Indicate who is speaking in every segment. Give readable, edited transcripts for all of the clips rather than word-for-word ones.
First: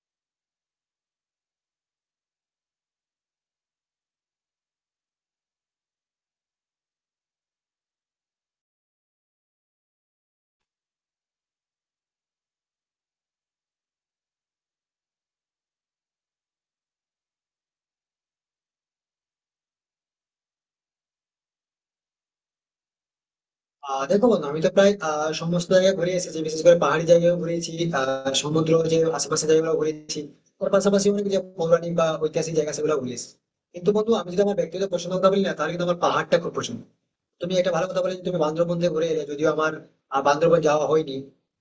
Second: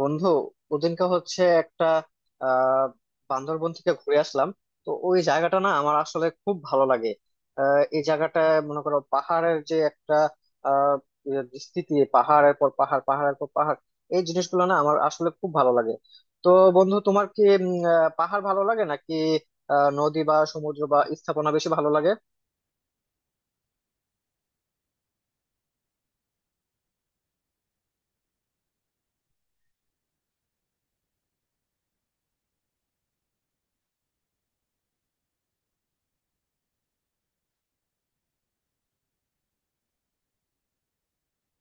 Speaker 1: বন্ধু, ওদিনকে হচ্ছে একটা আহ বান্দরবন থেকে ঘুরে আসলাম। তো ওই জায়গাটা না আমার আসলে খুব ভালো লাগে। এই জায়গাটা, মনে করো পাহাড়ের যে একটা আহ স্থিতি, পাহাড়ের পর পাহাড় পাহাড়ের পর পাহাড়, এই জিনিসগুলো না আমার আসলে খুব ভালো লাগে। তো বন্ধু, তোমার কি পাহাড় ভালো লাগে নাকি নদী বা সমুদ্র বা স্থাপনা বেশি ভালো লাগে?
Speaker 2: দেখো বন্ধু, আমি তো প্রায় সমস্ত জায়গায় ঘুরে এসেছি, বিশেষ করে পাহাড়ি জায়গায় ঘুরেছি। সমুদ্র যে আশেপাশে জায়গাগুলো ঘুরেছি, ওর পাশাপাশি অনেক যে পৌরাণিক বা ঐতিহাসিক জায়গা সেগুলো ঘুরে এসেছি। কিন্তু বন্ধু, আমি যদি আমার ব্যক্তিগত পছন্দ কথা বলি না, তাহলে কিন্তু আমার পাহাড়টা খুব পছন্দ। তুমি একটা ভালো কথা বলে, তুমি বান্দরবন দিয়ে ঘুরে এলে, যদিও আমার বান্দরবন যাওয়া হয়নি।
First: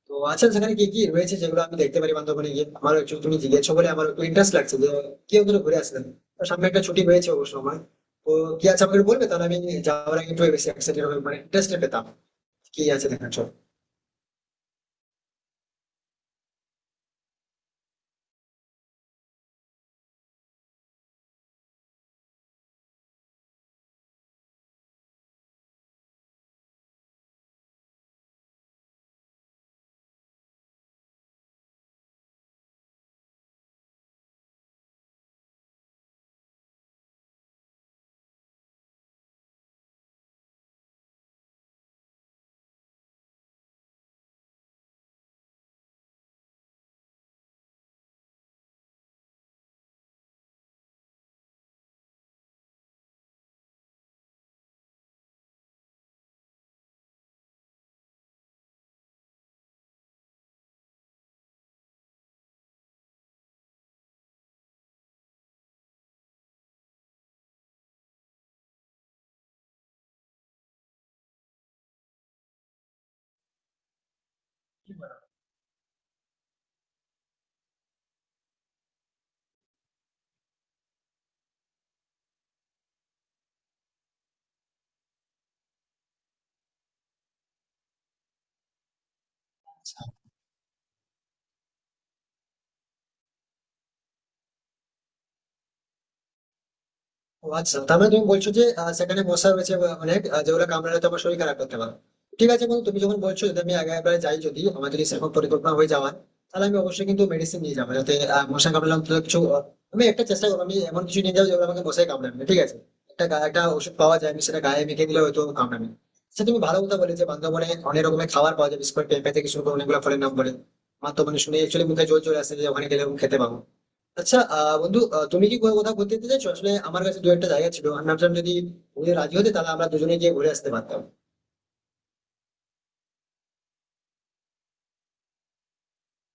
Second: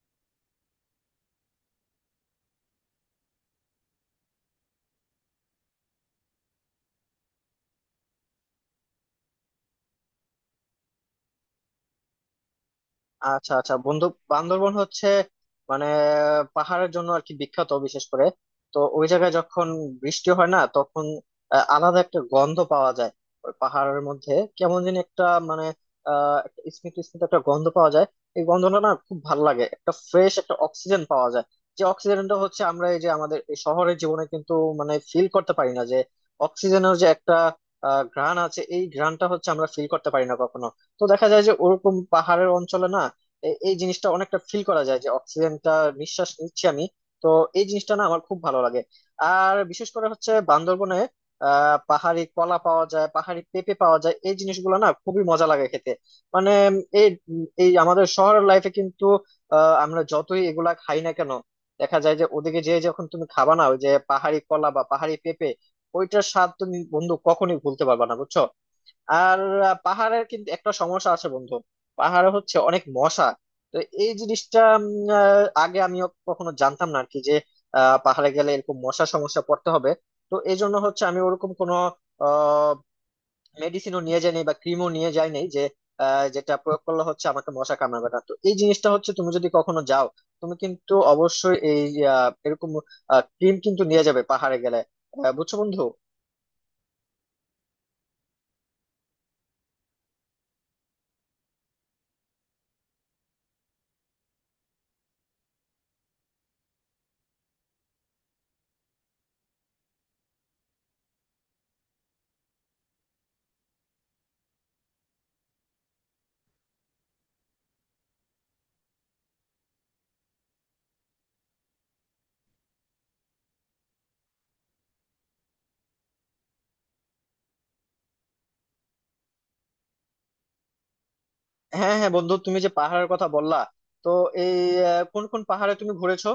Speaker 2: তো আচ্ছা, সেখানে কি কি রয়েছে যেগুলো আমি দেখতে পারি বান্দরবনে গিয়ে? আমার একটু তুমি জিজ্ঞেস বলে আমার একটু ইন্টারেস্ট লাগছে যে কি ওদের ঘুরে আসলেন। তো সামনে একটা ছুটি হয়েছে অবশ্য আমার। তো কি আছে আমাকে একটু বলবে, তাহলে আমি যাওয়ার আগে একটু বেশি এক্সাইটেড হবে, মানে ইন্টারেস্টেড পেতাম কি আছে দেখার জন্য।
Speaker 1: আচ্ছা আচ্ছা বন্ধু, বান্দরবন হচ্ছে মানে পাহাড়ের জন্য আর কি বিখ্যাত, বিশেষ করে। তো ওই জায়গায় যখন বৃষ্টি হয় না, তখন আলাদা একটা গন্ধ পাওয়া যায় ওই পাহাড়ের মধ্যে, কেমন যেন একটা মানে একটা স্মিত স্মিত একটা গন্ধ পাওয়া যায়। এই গন্ধটা না খুব ভালো লাগে, একটা ফ্রেশ একটা অক্সিজেন পাওয়া যায়। যে অক্সিজেনটা হচ্ছে আমরা এই যে আমাদের এই শহরের জীবনে কিন্তু মানে ফিল করতে পারি না, যে অক্সিজেনের যে একটা ঘ্রাণ আছে, এই ঘ্রাণটা হচ্ছে আমরা ফিল করতে পারি না কখনো। তো দেখা যায় যে ওরকম পাহাড়ের অঞ্চলে না এই জিনিসটা অনেকটা ফিল করা যায় যে অক্সিজেনটা নিঃশ্বাস নিচ্ছি আমি। তো এই জিনিসটা না আমার খুব ভালো লাগে। আর বিশেষ করে হচ্ছে বান্দরবনে পাহাড়ি কলা পাওয়া যায়, পাহাড়ি পেঁপে পাওয়া যায়, এই জিনিসগুলো না খুবই মজা লাগে খেতে। মানে এই এই আমাদের শহরের লাইফে কিন্তু আমরা যতই এগুলা খাই না কেন, দেখা যায় যে ওদিকে যেয়ে যখন তুমি খাবা না ওই যে পাহাড়ি কলা বা পাহাড়ি পেঁপে, ওইটার স্বাদ তুমি বন্ধু কখনোই ভুলতে পারবা না, বুঝছো। আর পাহাড়ের কিন্তু একটা সমস্যা আছে বন্ধু, পাহাড়ে হচ্ছে অনেক মশা। তো এই জিনিসটা আগে আমি কখনো জানতাম না আর কি, যে পাহাড়ে গেলে এরকম মশা সমস্যা পড়তে হবে। তো এই জন্য হচ্ছে আমি ওরকম কোনো আহ মেডিসিনও নিয়ে যাইনি বা ক্রিমও নিয়ে যাইনি, যে যেটা প্রয়োগ করলে হচ্ছে আমাকে মশা কামড়াবে না। তো এই জিনিসটা হচ্ছে তুমি যদি কখনো যাও, তুমি কিন্তু অবশ্যই এই এরকম ক্রিম কিন্তু নিয়ে যাবে পাহাড়ে গেলে। বুঝছো বন্ধু?
Speaker 2: ও আচ্ছা, তার মানে তুমি বলছো যে সেখানে মশা রয়েছে বা অনেক যেগুলো কামড়ালে তো আমার শরীর খারাপ করতে পারে। ঠিক আছে বন্ধু, তুমি যখন বলছো, যদি আমি আগে একবার যাই, যদি আমার যদি সেরকম পরিকল্পনা হয়ে যাওয়ার, তাহলে আমি অবশ্যই কিন্তু মেডিসিন নিয়ে যাবো, যাতে মশা কামড়ালে অন্তত কিছু আমি একটা চেষ্টা করবো, আমি এমন কিছু নিয়ে যাবো যেগুলো আমাকে মশাই কামড়াবে না, ঠিক আছে। একটা ওষুধ পাওয়া যায়, আমি সেটা গায়ে মেখে দিলে হয়তো কামড়াবে না। আচ্ছা, তুমি ভালো কথা বলে যে বান্ধবনে অনেক রকমের খাবার পাওয়া যায়, বিশেষ করে পেঁপে থেকে শুরু করে অনেকগুলো ফলের নাম বলে। আমার তো মানে শুনে একচুয়ালি মুখে জল চলে আসে যে ওখানে গেলে এরকম খেতে পাবো। আচ্ছা বন্ধু, তুমি কি কোথাও কোথাও ঘুরতে যেতে চাইছো? আসলে আমার কাছে দু একটা জায়গা ছিল, আমি ভাবছিলাম যদি তুমি রাজি হতে, তাহলে আমরা দুজনে গিয়ে ঘুরে আসতে পারতাম।
Speaker 1: হ্যাঁ হ্যাঁ বন্ধু, তুমি যে পাহাড়ের কথা বললা, তো এই কোন কোন পাহাড়ে তুমি ঘুরেছো?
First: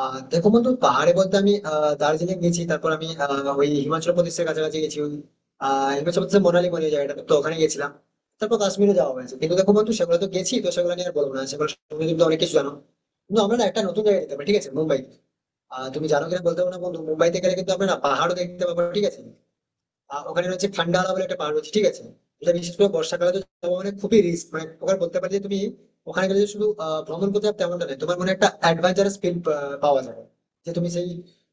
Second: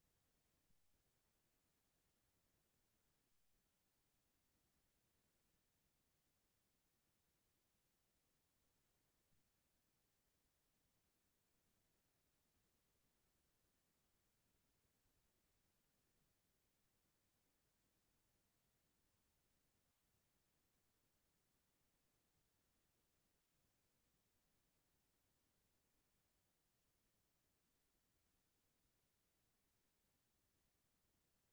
Speaker 2: দেখো বন্ধু, পাহাড়ে বলতে আমি দার্জিলিং গেছি, তারপর আমি ওই হিমাচল প্রদেশের কাছাকাছি গেছি, ওই হিমাচল প্রদেশের মোনালি বলে জায়গাটা, তো ওখানে গেছিলাম। তারপর কাশ্মীরে যাওয়া হয়েছে। কিন্তু দেখো বন্ধু, সেগুলো তো গেছি, তো সেগুলো নিয়ে আর বলবো না, সেগুলো তুমি কিন্তু অনেক কিছু জানো। কিন্তু আমরা না একটা নতুন জায়গায় যেতে পারি, ঠিক আছে, মুম্বাই। তুমি জানো কিনা বলতে পারো না বন্ধু, মুম্বাইতে গেলে কিন্তু আমরা না পাহাড়ও দেখতে পাবো, ঠিক আছে। ওখানে রয়েছে ফান্ডালা বলে একটা পাহাড় রয়েছে, ঠিক আছে। এটা বিশেষ করে বর্ষাকালে তো যাওয়া মানে খুবই রিস্ক, মানে ওখানে বলতে পারি যে তুমি ওখানে গেলে যে শুধু ভ্রমণ করতে হবে তেমনটা নয়, তোমার মনে একটা অ্যাডভেঞ্চারাস ফিল পাওয়া যাবে। যে তুমি সেই,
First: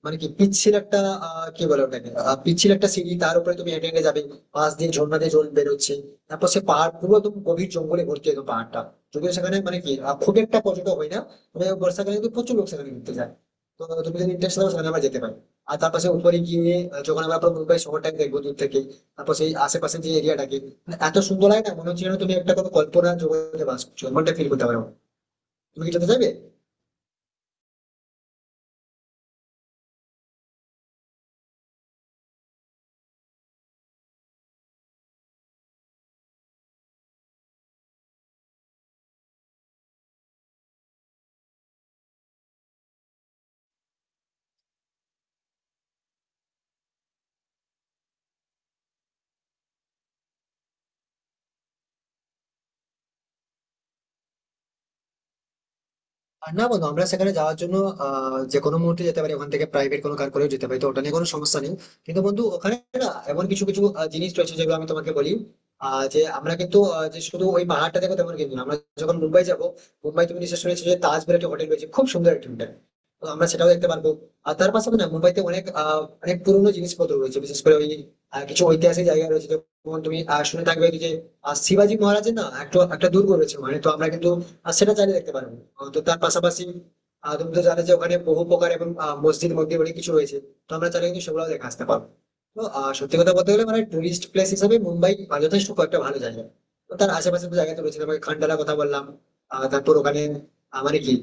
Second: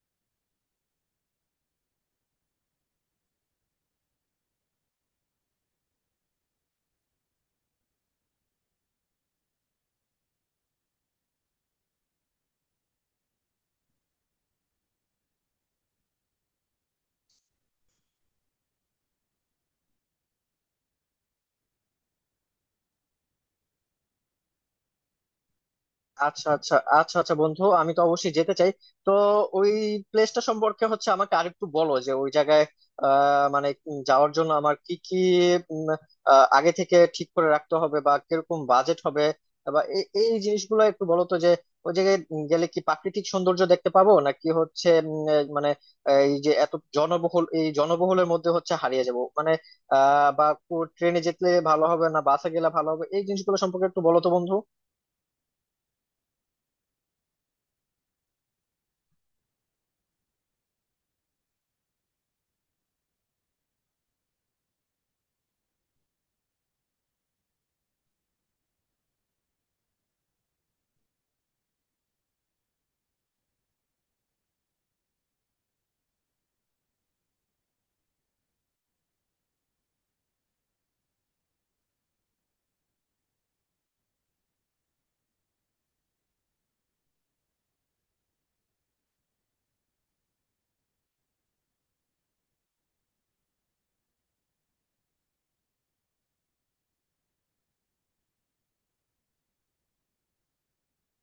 Speaker 2: মানে কি পিচ্ছিল একটা, কি বলে ওটাকে, পিচ্ছিল একটা সিঁড়ি, তার উপরে তুমি হেঁটে হেঁটে যাবে, পাশ দিয়ে ঝর্ণা দিয়ে জল বেরোচ্ছে। তারপর সে পাহাড় পুরো একদম গভীর জঙ্গলে ভর্তি, একদম পাহাড়টা। যদিও সেখানে মানে কি খুব একটা পর্যটক হয় না, তবে বর্ষাকালে কিন্তু প্রচুর লোক সেখানে ঘুরতে যায়। তো তুমি যদি ইন্টারেস্ট থাকো, সেখানে আবার যেতে পারো। আর তার পাশে উপরে গিয়ে যখন আমরা পুরো মুম্বাই শহরটাকে দেখবো দূর থেকে, তারপর সেই আশেপাশে যে এরিয়াটাকে, মানে এত সুন্দর লাগে না, মনে হচ্ছে যেন তুমি একটা কোনো কল্পনা জগতে বাস করছো এমনটা ফিল করতে পারো। তুমি কি যেতে চাইবে?
Speaker 1: আচ্ছা আচ্ছা আচ্ছা আচ্ছা বন্ধু, আমি তো অবশ্যই যেতে চাই। তো ওই প্লেসটা সম্পর্কে হচ্ছে আমাকে আরেকটু বলো, যে ওই জায়গায় মানে যাওয়ার জন্য আমার কি কি উম, আগে থেকে ঠিক করে রাখতে হবে, বা কিরকম বাজেট হবে, বা এই এই জিনিসগুলো একটু বলো তো, যে ওই জায়গায় গেলে কি প্রাকৃতিক সৌন্দর্য দেখতে পাবো, নাকি হচ্ছে এই মানে এই যে এত জনবহুল, এই জনবহুলের মধ্যে হচ্ছে হারিয়ে যাব মানে বা ট্রেনে যেতে ভালো হবে না বাসে গেলে ভালো হবে, এই জিনিসগুলো সম্পর্কে একটু বলো তো বন্ধু।
Speaker 2: আর না বন্ধু, আমরা সেখানে যাওয়ার জন্য যে কোনো মুহূর্তে যেতে পারি, ওখান থেকে প্রাইভেট কোনো কার করেও যেতে পারি, তো ওটা নিয়ে কোনো সমস্যা নেই। কিন্তু বন্ধু ওখানে না এমন কিছু কিছু জিনিস রয়েছে যেগুলো আমি তোমাকে বলি। যে আমরা কিন্তু যে শুধু ওই পাহাড়টা দেখো তেমন কিন্তু না। আমরা যখন মুম্বাই যাব, মুম্বাই তুমি নিশ্চয় শুনেছো যে তাজমহল একটা হোটেল রয়েছে, খুব সুন্দর একটা হোটেল, তো আমরা সেটাও দেখতে পারবো। আর তার পাশাপাশি না মুম্বাইতে অনেক অনেক পুরোনো জিনিসপত্র রয়েছে, বিশেষ করে ওই কিছু ঐতিহাসিক জায়গা রয়েছে, যেমন তুমি শুনে থাকবে যে শিবাজি মহারাজের না একটা একটা দুর্গ রয়েছে, মানে তো আমরা কিন্তু আর সেটা চাইলে দেখতে পারেন। তো তার পাশাপাশি তুমি তো জানো যে ওখানে বহু প্রকার এবং মসজিদ মন্দির অনেক কিছু রয়েছে, তো আমরা চাইলে কিন্তু সেগুলো দেখে আসতে পারবো। তো সত্যি কথা বলতে গেলে মানে টুরিস্ট প্লেস হিসেবে মুম্বাই যথেষ্ট কয়েকটা ভালো জায়গা। তো তার আশেপাশে তো জায়গা তো রয়েছে, তোমাকে খান্ডালার কথা বললাম। তারপর ওখানে মানে কি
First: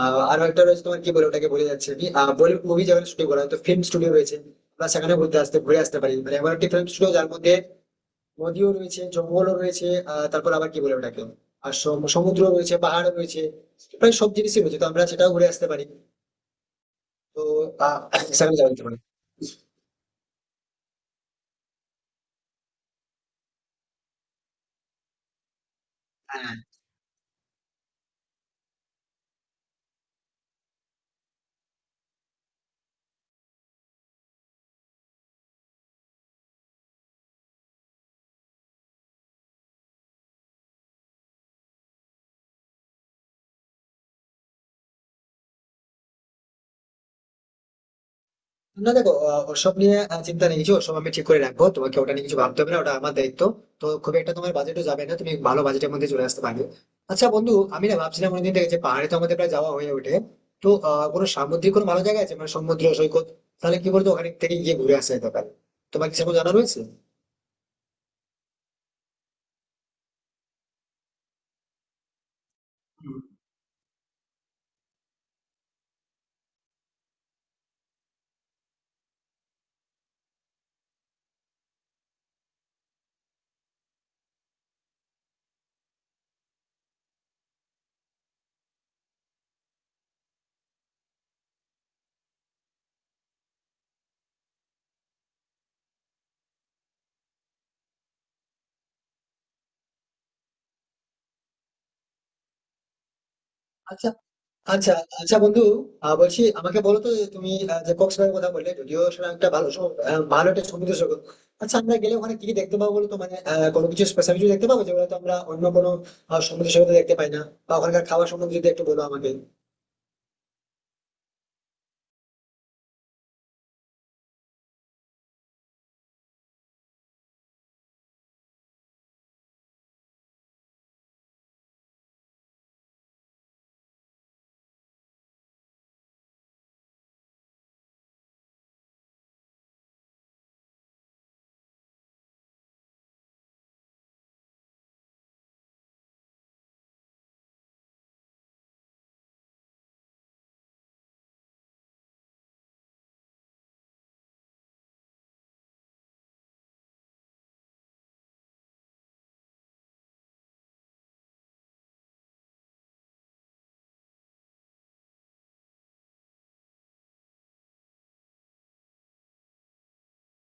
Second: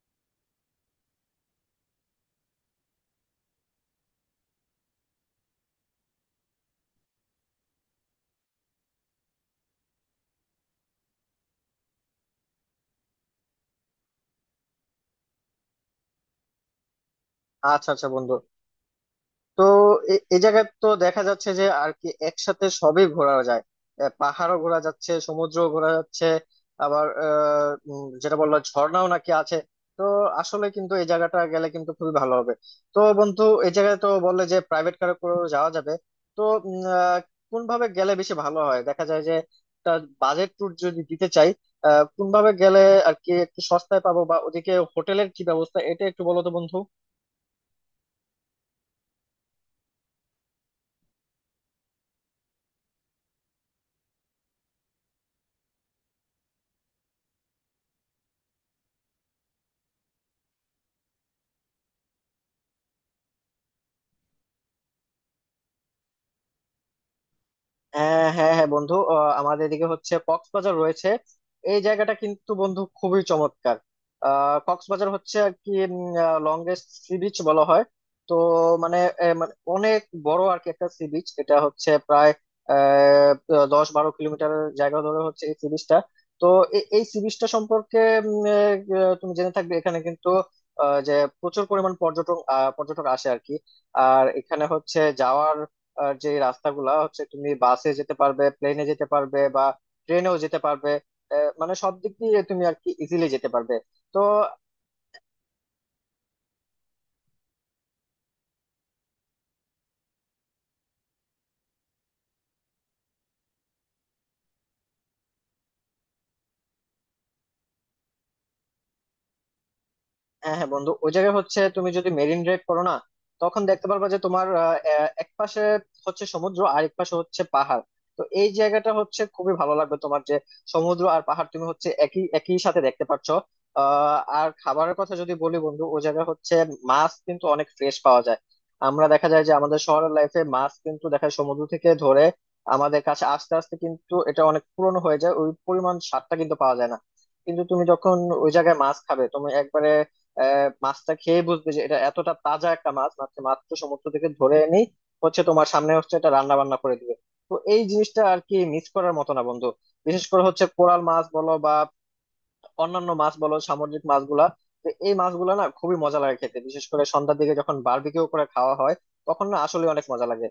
Speaker 2: আরো একটা রয়েছে, তোমার কি বলে ওটাকে বলে যাচ্ছে আমি, বলিউড মুভি যেখানে শুটিং করা হয়, তো ফিল্ম স্টুডিও রয়েছে, আমরা সেখানে ঘুরতে আসতে ঘুরে আসতে পারি। মানে এমন একটি ফিল্ম স্টুডিও যার মধ্যে নদীও রয়েছে, জঙ্গলও রয়েছে, তারপর আবার কি বলে ওটাকে, আর সমুদ্র রয়েছে, পাহাড় রয়েছে, প্রায় সব জিনিসই রয়েছে, তো আমরা সেটাও ঘুরে আসতে পারি। তো
Speaker 1: আচ্ছা
Speaker 2: আহ,
Speaker 1: আচ্ছা বন্ধু।
Speaker 2: সেখানে যাওয়া যেতে পারে।
Speaker 1: তো এ এ জায়গায় তো দেখা যাচ্ছে যে আর কি একসাথে সবই ঘোরা যায়, পাহাড়ও ঘোরা যাচ্ছে সমুদ্র ঘোরা যাচ্ছে,
Speaker 2: হ্যাঁ,
Speaker 1: আবার যেটা বললো ঝর্ণাও নাকি আছে। তো আসলে কিন্তু এই জায়গাটা গেলে কিন্তু খুবই ভালো হবে। তো বন্ধু, এই জায়গায় তো বললে যে প্রাইভেট কারে করেও যাওয়া যাবে, তো উম, আহ, কোনভাবে গেলে বেশি ভালো হয়, দেখা যায় যে একটা বাজেট ট্যুর যদি দিতে চাই কোনভাবে গেলে আর কি একটু সস্তায় পাবো, বা ওদিকে হোটেলের কি ব্যবস্থা, এটা একটু বলো তো বন্ধু।
Speaker 2: না দেখো ওসব নিয়ে চিন্তা নেই কিছু, ওসব আমি ঠিক করে রাখবো, তোমাকে ওটা নিয়ে কিছু ভাবতে হবে না, ওটা আমার দায়িত্ব। তো খুব একটা তোমার বাজেটও যাবে না, তুমি ভালো বাজেটের মধ্যে চলে আসতে পারবে। আচ্ছা বন্ধু, আমি না ভাবছিলাম অনেকদিন থেকে যে পাহাড়ে তো আমাদের প্রায় যাওয়া হয়ে ওঠে। তো কোনো সামুদ্রিক কোনো ভালো জায়গা আছে, মানে সমুদ্র সৈকত, তাহলে কি বলতো ওখানে থেকে গিয়ে ঘুরে আসা যেতে পারে? তোমার কি সেরকম জানা রয়েছে?
Speaker 1: হ্যাঁ হ্যাঁ হ্যাঁ বন্ধু, আমাদের এদিকে হচ্ছে কক্সবাজার রয়েছে। এই জায়গাটা কিন্তু বন্ধু খুবই
Speaker 2: হুম।
Speaker 1: চমৎকার। কক্সবাজার হচ্ছে আর কি লংগেস্ট সি বিচ বলা হয়। তো মানে এ, মানে অনেক বড় আর কি একটা সি বিচ, এটা হচ্ছে প্রায় আহ, 10-12 কিলোমিটারের জায়গা ধরে হচ্ছে এই সি বিচটা। তো এই সি বিচটা সম্পর্কে উম, তুমি জেনে থাকবে, এখানে কিন্তু আহ, যে প্রচুর পরিমাণ পর্যটক আসে আর কি। আর এখানে হচ্ছে যাওয়ার আর যে রাস্তাগুলা হচ্ছে, তুমি বাসে যেতে পারবে, প্লেনে যেতে পারবে, বা ট্রেনেও যেতে পারবে। মানে সব দিক দিয়ে তুমি আর কি ইজিলি যেতে পারবে।
Speaker 2: আচ্ছা
Speaker 1: তো
Speaker 2: আচ্ছা আচ্ছা বন্ধু, বলছি আমাকে বলো তো যে তুমি যে কক্সবাজারের কথা বললে, যদিও সেটা একটা ভালো ভালো একটা সমুদ্র সৈকত। আচ্ছা আমরা গেলে ওখানে কি কি দেখতে পাবো বলো তো? মানে কোনো কিছু স্পেশাল কিছু দেখতে পাবো যেগুলো তো আমরা অন্য কোনো সমুদ্র সৈকতে দেখতে পাই না? বা ওখানকার খাবার সম্বন্ধে যদি একটু বলো আমাকে।
Speaker 1: হ্যাঁ হ্যাঁ বন্ধু, ওই জায়গায় হচ্ছে তুমি যদি মেরিন ড্রাইভ করো না, তখন দেখতে পারবা যে তোমার আহ, আহ, এক পাশে হচ্ছে সমুদ্র আর এক পাশে হচ্ছে পাহাড়। তো এই জায়গাটা হচ্ছে খুবই ভালো লাগবে তোমার, যে সমুদ্র আর পাহাড় তুমি হচ্ছে একই একই সাথে দেখতে পাচ্ছ। আর খাবারের কথা যদি বলি বন্ধু, ওই জায়গায় হচ্ছে মাছ কিন্তু অনেক ফ্রেশ পাওয়া যায়। আমরা দেখা যায় যে আমাদের শহরের লাইফে মাছ কিন্তু দেখা যায় সমুদ্র থেকে ধরে আমাদের কাছে আস্তে আস্তে কিন্তু এটা অনেক পুরনো হয়ে যায়, ওই পরিমাণ স্বাদটা কিন্তু পাওয়া যায় না। কিন্তু তুমি যখন ওই জায়গায় মাছ খাবে, তুমি একবারে মাছটা খেয়ে বুঝবে যে এটা এতটা তাজা একটা মাছ, মাছটা মাত্র সমুদ্র থেকে ধরে এনে হচ্ছে তোমার সামনে হচ্ছে এটা রান্না বান্না করে দিবে। তো এই জিনিসটা আর কি মিস করার মতো না বন্ধু। বিশেষ করে হচ্ছে কোরাল মাছ বলো বা অন্যান্য মাছ বলো, সামুদ্রিক মাছগুলা, তো এই মাছগুলা না খুবই মজা লাগে খেতে, বিশেষ করে সন্ধ্যার দিকে যখন বারবিকিউ করে খাওয়া হয়, তখন না আসলে অনেক মজা লাগে।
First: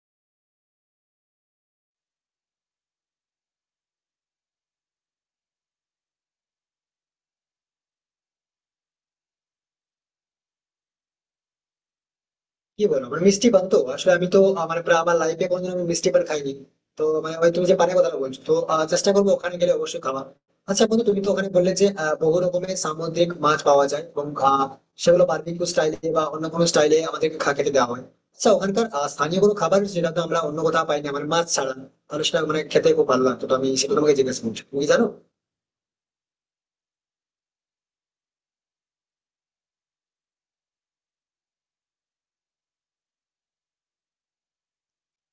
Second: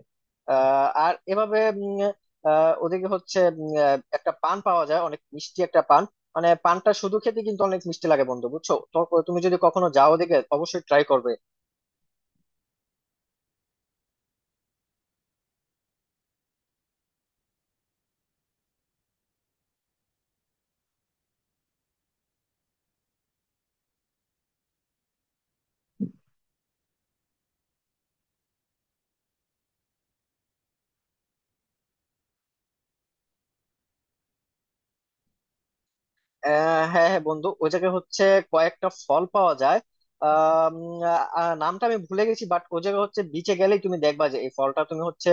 Speaker 1: আর এভাবে ওদিকে হচ্ছে একটা পান পাওয়া যায়, অনেক মিষ্টি একটা পান। মানে পানটা শুধু খেতে কিন্তু অনেক মিষ্টি লাগে বন্ধু, বুঝছো তো। তুমি যদি কখনো যাও ওদিকে, অবশ্যই ট্রাই করবে।
Speaker 2: কি বলো, মানে মিষ্টি পান তো আসলে আমি তো, আমার প্রায় আমার লাইফে কোনোদিন আমি মিষ্টি পান খাইনি। তো মানে ওই তুমি যে পানের কথা বলছো, তো চেষ্টা করবো ওখানে গেলে অবশ্যই খাওয়া। আচ্ছা বন্ধু, তুমি তো ওখানে বললে যে বহু রকমের সামুদ্রিক মাছ পাওয়া যায় এবং সেগুলো বারবিকিউ স্টাইলে বা অন্য কোনো স্টাইলে আমাদেরকে খেতে দেওয়া হয়। আচ্ছা, ওখানকার স্থানীয় কোনো খাবার যেটা তো আমরা অন্য কোথাও পাই না, মানে মাছ ছাড়া, তাহলে সেটা মানে খেতে খুব ভালো লাগতো, তো আমি সেটা তোমাকে জিজ্ঞেস করছি, তুমি কি জানো?
Speaker 1: হ্যাঁ হ্যাঁ বন্ধু, ওই জায়গায় হচ্ছে কয়েকটা ফল পাওয়া যায়। আহ উম, নামটা আমি ভুলে গেছি, বাট ওই জায়গায় হচ্ছে বিচে গেলেই তুমি দেখবা যে এই ফলটা তুমি হচ্ছে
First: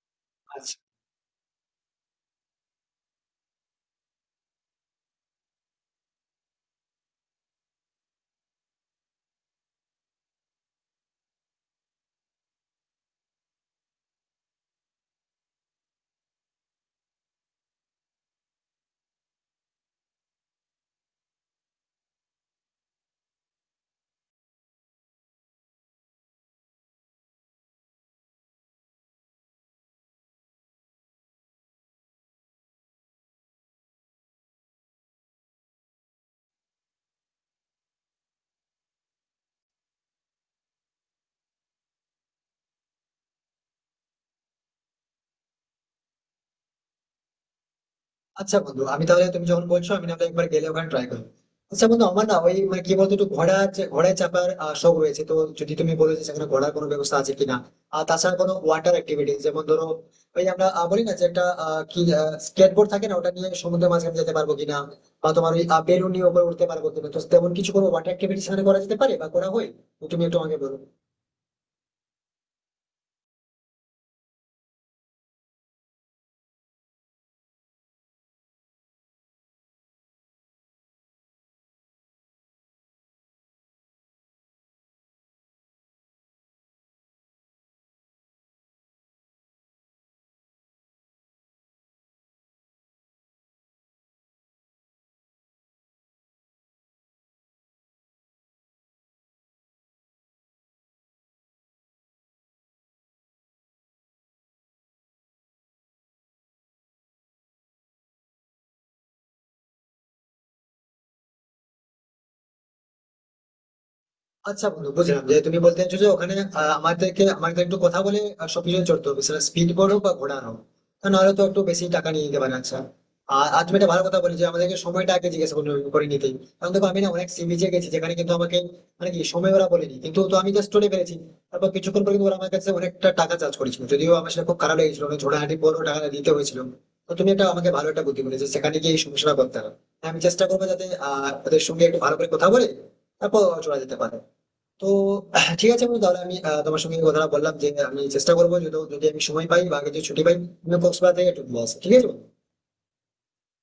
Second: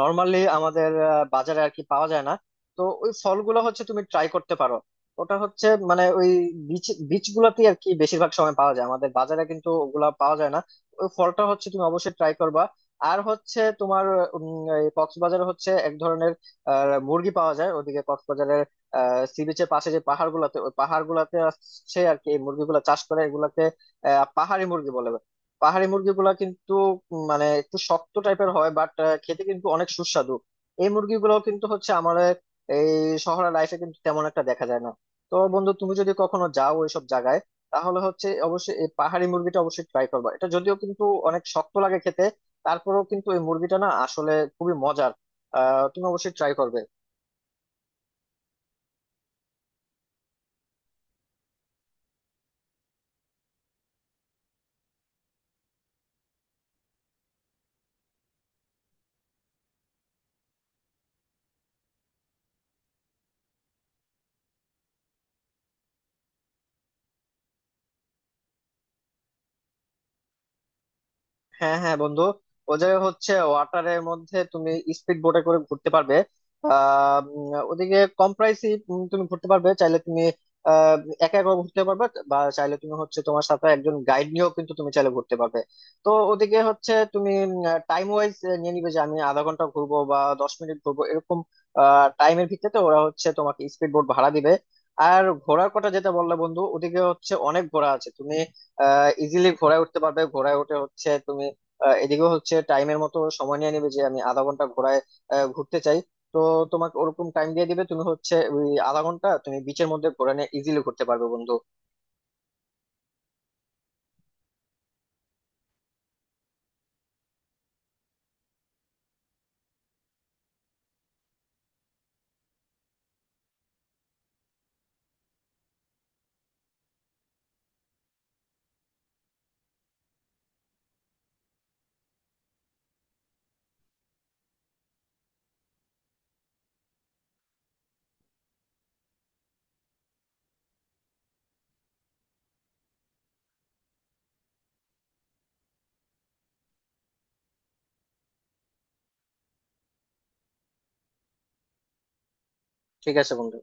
Speaker 1: নর্মালি আমাদের বাজারে আর কি পাওয়া যায় না। তো ওই ফলগুলো হচ্ছে তুমি ট্রাই করতে পারো। ওটা হচ্ছে মানে ওই বিচ বিচ গুলাতেই আর কি বেশিরভাগ সময় পাওয়া যায়, আমাদের বাজারে কিন্তু ওগুলা পাওয়া যায় না। ওই ফলটা হচ্ছে তুমি অবশ্যই ট্রাই করবা। আর হচ্ছে তোমার, উম, এই কক্সবাজারে হচ্ছে এক ধরনের মুরগি পাওয়া যায় ওদিকে কক্সবাজারে। সি বিচের পাশে যে পাহাড় গুলাতে ওই পাহাড় গুলাতে আসছে আর কি এই মুরগিগুলা চাষ করে, এগুলাকে পাহাড়ি মুরগি বলে। পাহাড়ি মুরগিগুলা কিন্তু মানে একটু শক্ত টাইপের হয়, বাট খেতে কিন্তু অনেক সুস্বাদু। এই মুরগিগুলো কিন্তু হচ্ছে আমার এই শহরের লাইফে কিন্তু তেমন একটা দেখা যায় না। তো বন্ধু, তুমি যদি কখনো যাও ওইসব জায়গায়, তাহলে হচ্ছে অবশ্যই এই পাহাড়ি মুরগিটা অবশ্যই ট্রাই করবা। এটা যদিও কিন্তু অনেক শক্ত লাগে খেতে, তারপরেও কিন্তু এই মুরগিটা না আসলে খুবই মজার। তুমি অবশ্যই ট্রাই করবে।
Speaker 2: আচ্ছা বন্ধু, আমি তাহলে, তুমি যখন বলছো, আমি তাহলে একবার গেলে ওখানে ট্রাই করবো। আচ্ছা বন্ধু, আমার না ওই মানে কি বলতো, একটু ঘোড়ায় চাপার শখ রয়েছে, তো যদি তুমি বলো যে সেখানে ঘোড়ার কোনো ব্যবস্থা আছে কিনা। আর তাছাড়া কোনো ওয়াটার অ্যাক্টিভিটি, যেমন ধরো ওই আমরা বলি না যে একটা কি স্কেটবোর্ড থাকে না, ওটা নিয়ে সমুদ্রের মাঝখানে যেতে পারবো কিনা, বা তোমার ওই বেলুন নিয়ে উপরে উঠতে পারবো কিনা, তো তেমন কিছু কোনো ওয়াটার অ্যাক্টিভিটি সেখানে করা যেতে পারে বা করা হয়, তো তুমি একটু আমাকে বলো।
Speaker 1: হ্যাঁ হ্যাঁ বন্ধু, ও জায়গায় হচ্ছে ওয়াটারের মধ্যে তুমি স্পিড বোটে করে ঘুরতে পারবে। ওদিকে কম প্রাইসে তুমি ঘুরতে পারবে, চাইলে তুমি আহ, একা একা ঘুরতে পারবে, বা চাইলে তুমি হচ্ছে তোমার সাথে একজন গাইড নিয়েও কিন্তু তুমি চাইলে ঘুরতে পারবে। তো ওদিকে হচ্ছে তুমি টাইম ওয়াইজ নিয়ে নিবে, যে আমি আধা ঘন্টা ঘুরবো বা 10 মিনিট ঘুরবো, এরকম টাইমের ভিত্তিতে ওরা হচ্ছে তোমাকে স্পিড বোট ভাড়া দিবে। আর ঘোড়ার কথা যেটা বললে বন্ধু, ওদিকে হচ্ছে অনেক ঘোড়া আছে। তুমি ইজিলি ঘোড়ায় উঠতে পারবে, ঘোড়ায় উঠে হচ্ছে তুমি এদিকেও হচ্ছে টাইমের মতো সময় নিয়ে নেবে, যে আমি আধা ঘন্টা ঘোড়ায় ঘুরতে চাই। তো তোমাকে ওরকম টাইম দিয়ে দিবে, তুমি হচ্ছে ওই আধা ঘন্টা তুমি বিচের মধ্যে ঘোড়া নিয়ে ইজিলি ঘুরতে পারবে বন্ধু।
Speaker 2: আচ্ছা বন্ধু বুঝলাম, যে তুমি বলতে চাইছো যে ওখানে আমাদেরকে আমাদের একটু কথা বলে সবকিছু চড়তে হবে, সেটা স্পিড বোর্ড হোক বা ঘোড়া হোক, তা নাহলে তো একটু বেশি টাকা নিয়ে নিতে পারে। আচ্ছা, আর আর তুমি একটা ভালো কথা বলে যে আমাদেরকে সময়টা আগে জিজ্ঞেস করে করে নিতে। কারণ দেখো, আমি না অনেক সি বিচে গেছি যেখানে কিন্তু আমাকে মানে কি সময় ওরা বলেনি কিন্তু, তো আমি জাস্ট চলে পেরেছি। তারপর কিছুক্ষণ পর কিন্তু ওরা আমার কাছে অনেকটা টাকা চার্জ করেছিল, যদিও আমার সেটা খুব খারাপ লেগেছিল, অনেক ঝোড়াহাটি পর টাকা দিতে হয়েছিল। তো তুমি একটা আমাকে ভালো একটা বুদ্ধি বলেছো, সেখানে গিয়ে এই সমস্যাটা করতে হবে। আমি চেষ্টা করবো যাতে ওদের সঙ্গে একটু ভালো করে কথা বলে তারপর চলে যেতে পারে। তো ঠিক আছে বন্ধু, তাহলে আমি তোমার সঙ্গে এই কথাটা বললাম, যে আমি চেষ্টা করবো, যদি যদি আমি সময় পাই বা আগে যদি ছুটি পাই, আমি কক্সবাজার থেকে ট্যুর নিয়ে আসি, ঠিক আছে বন্ধু?
Speaker 1: ঠিক আছে বন্ধু।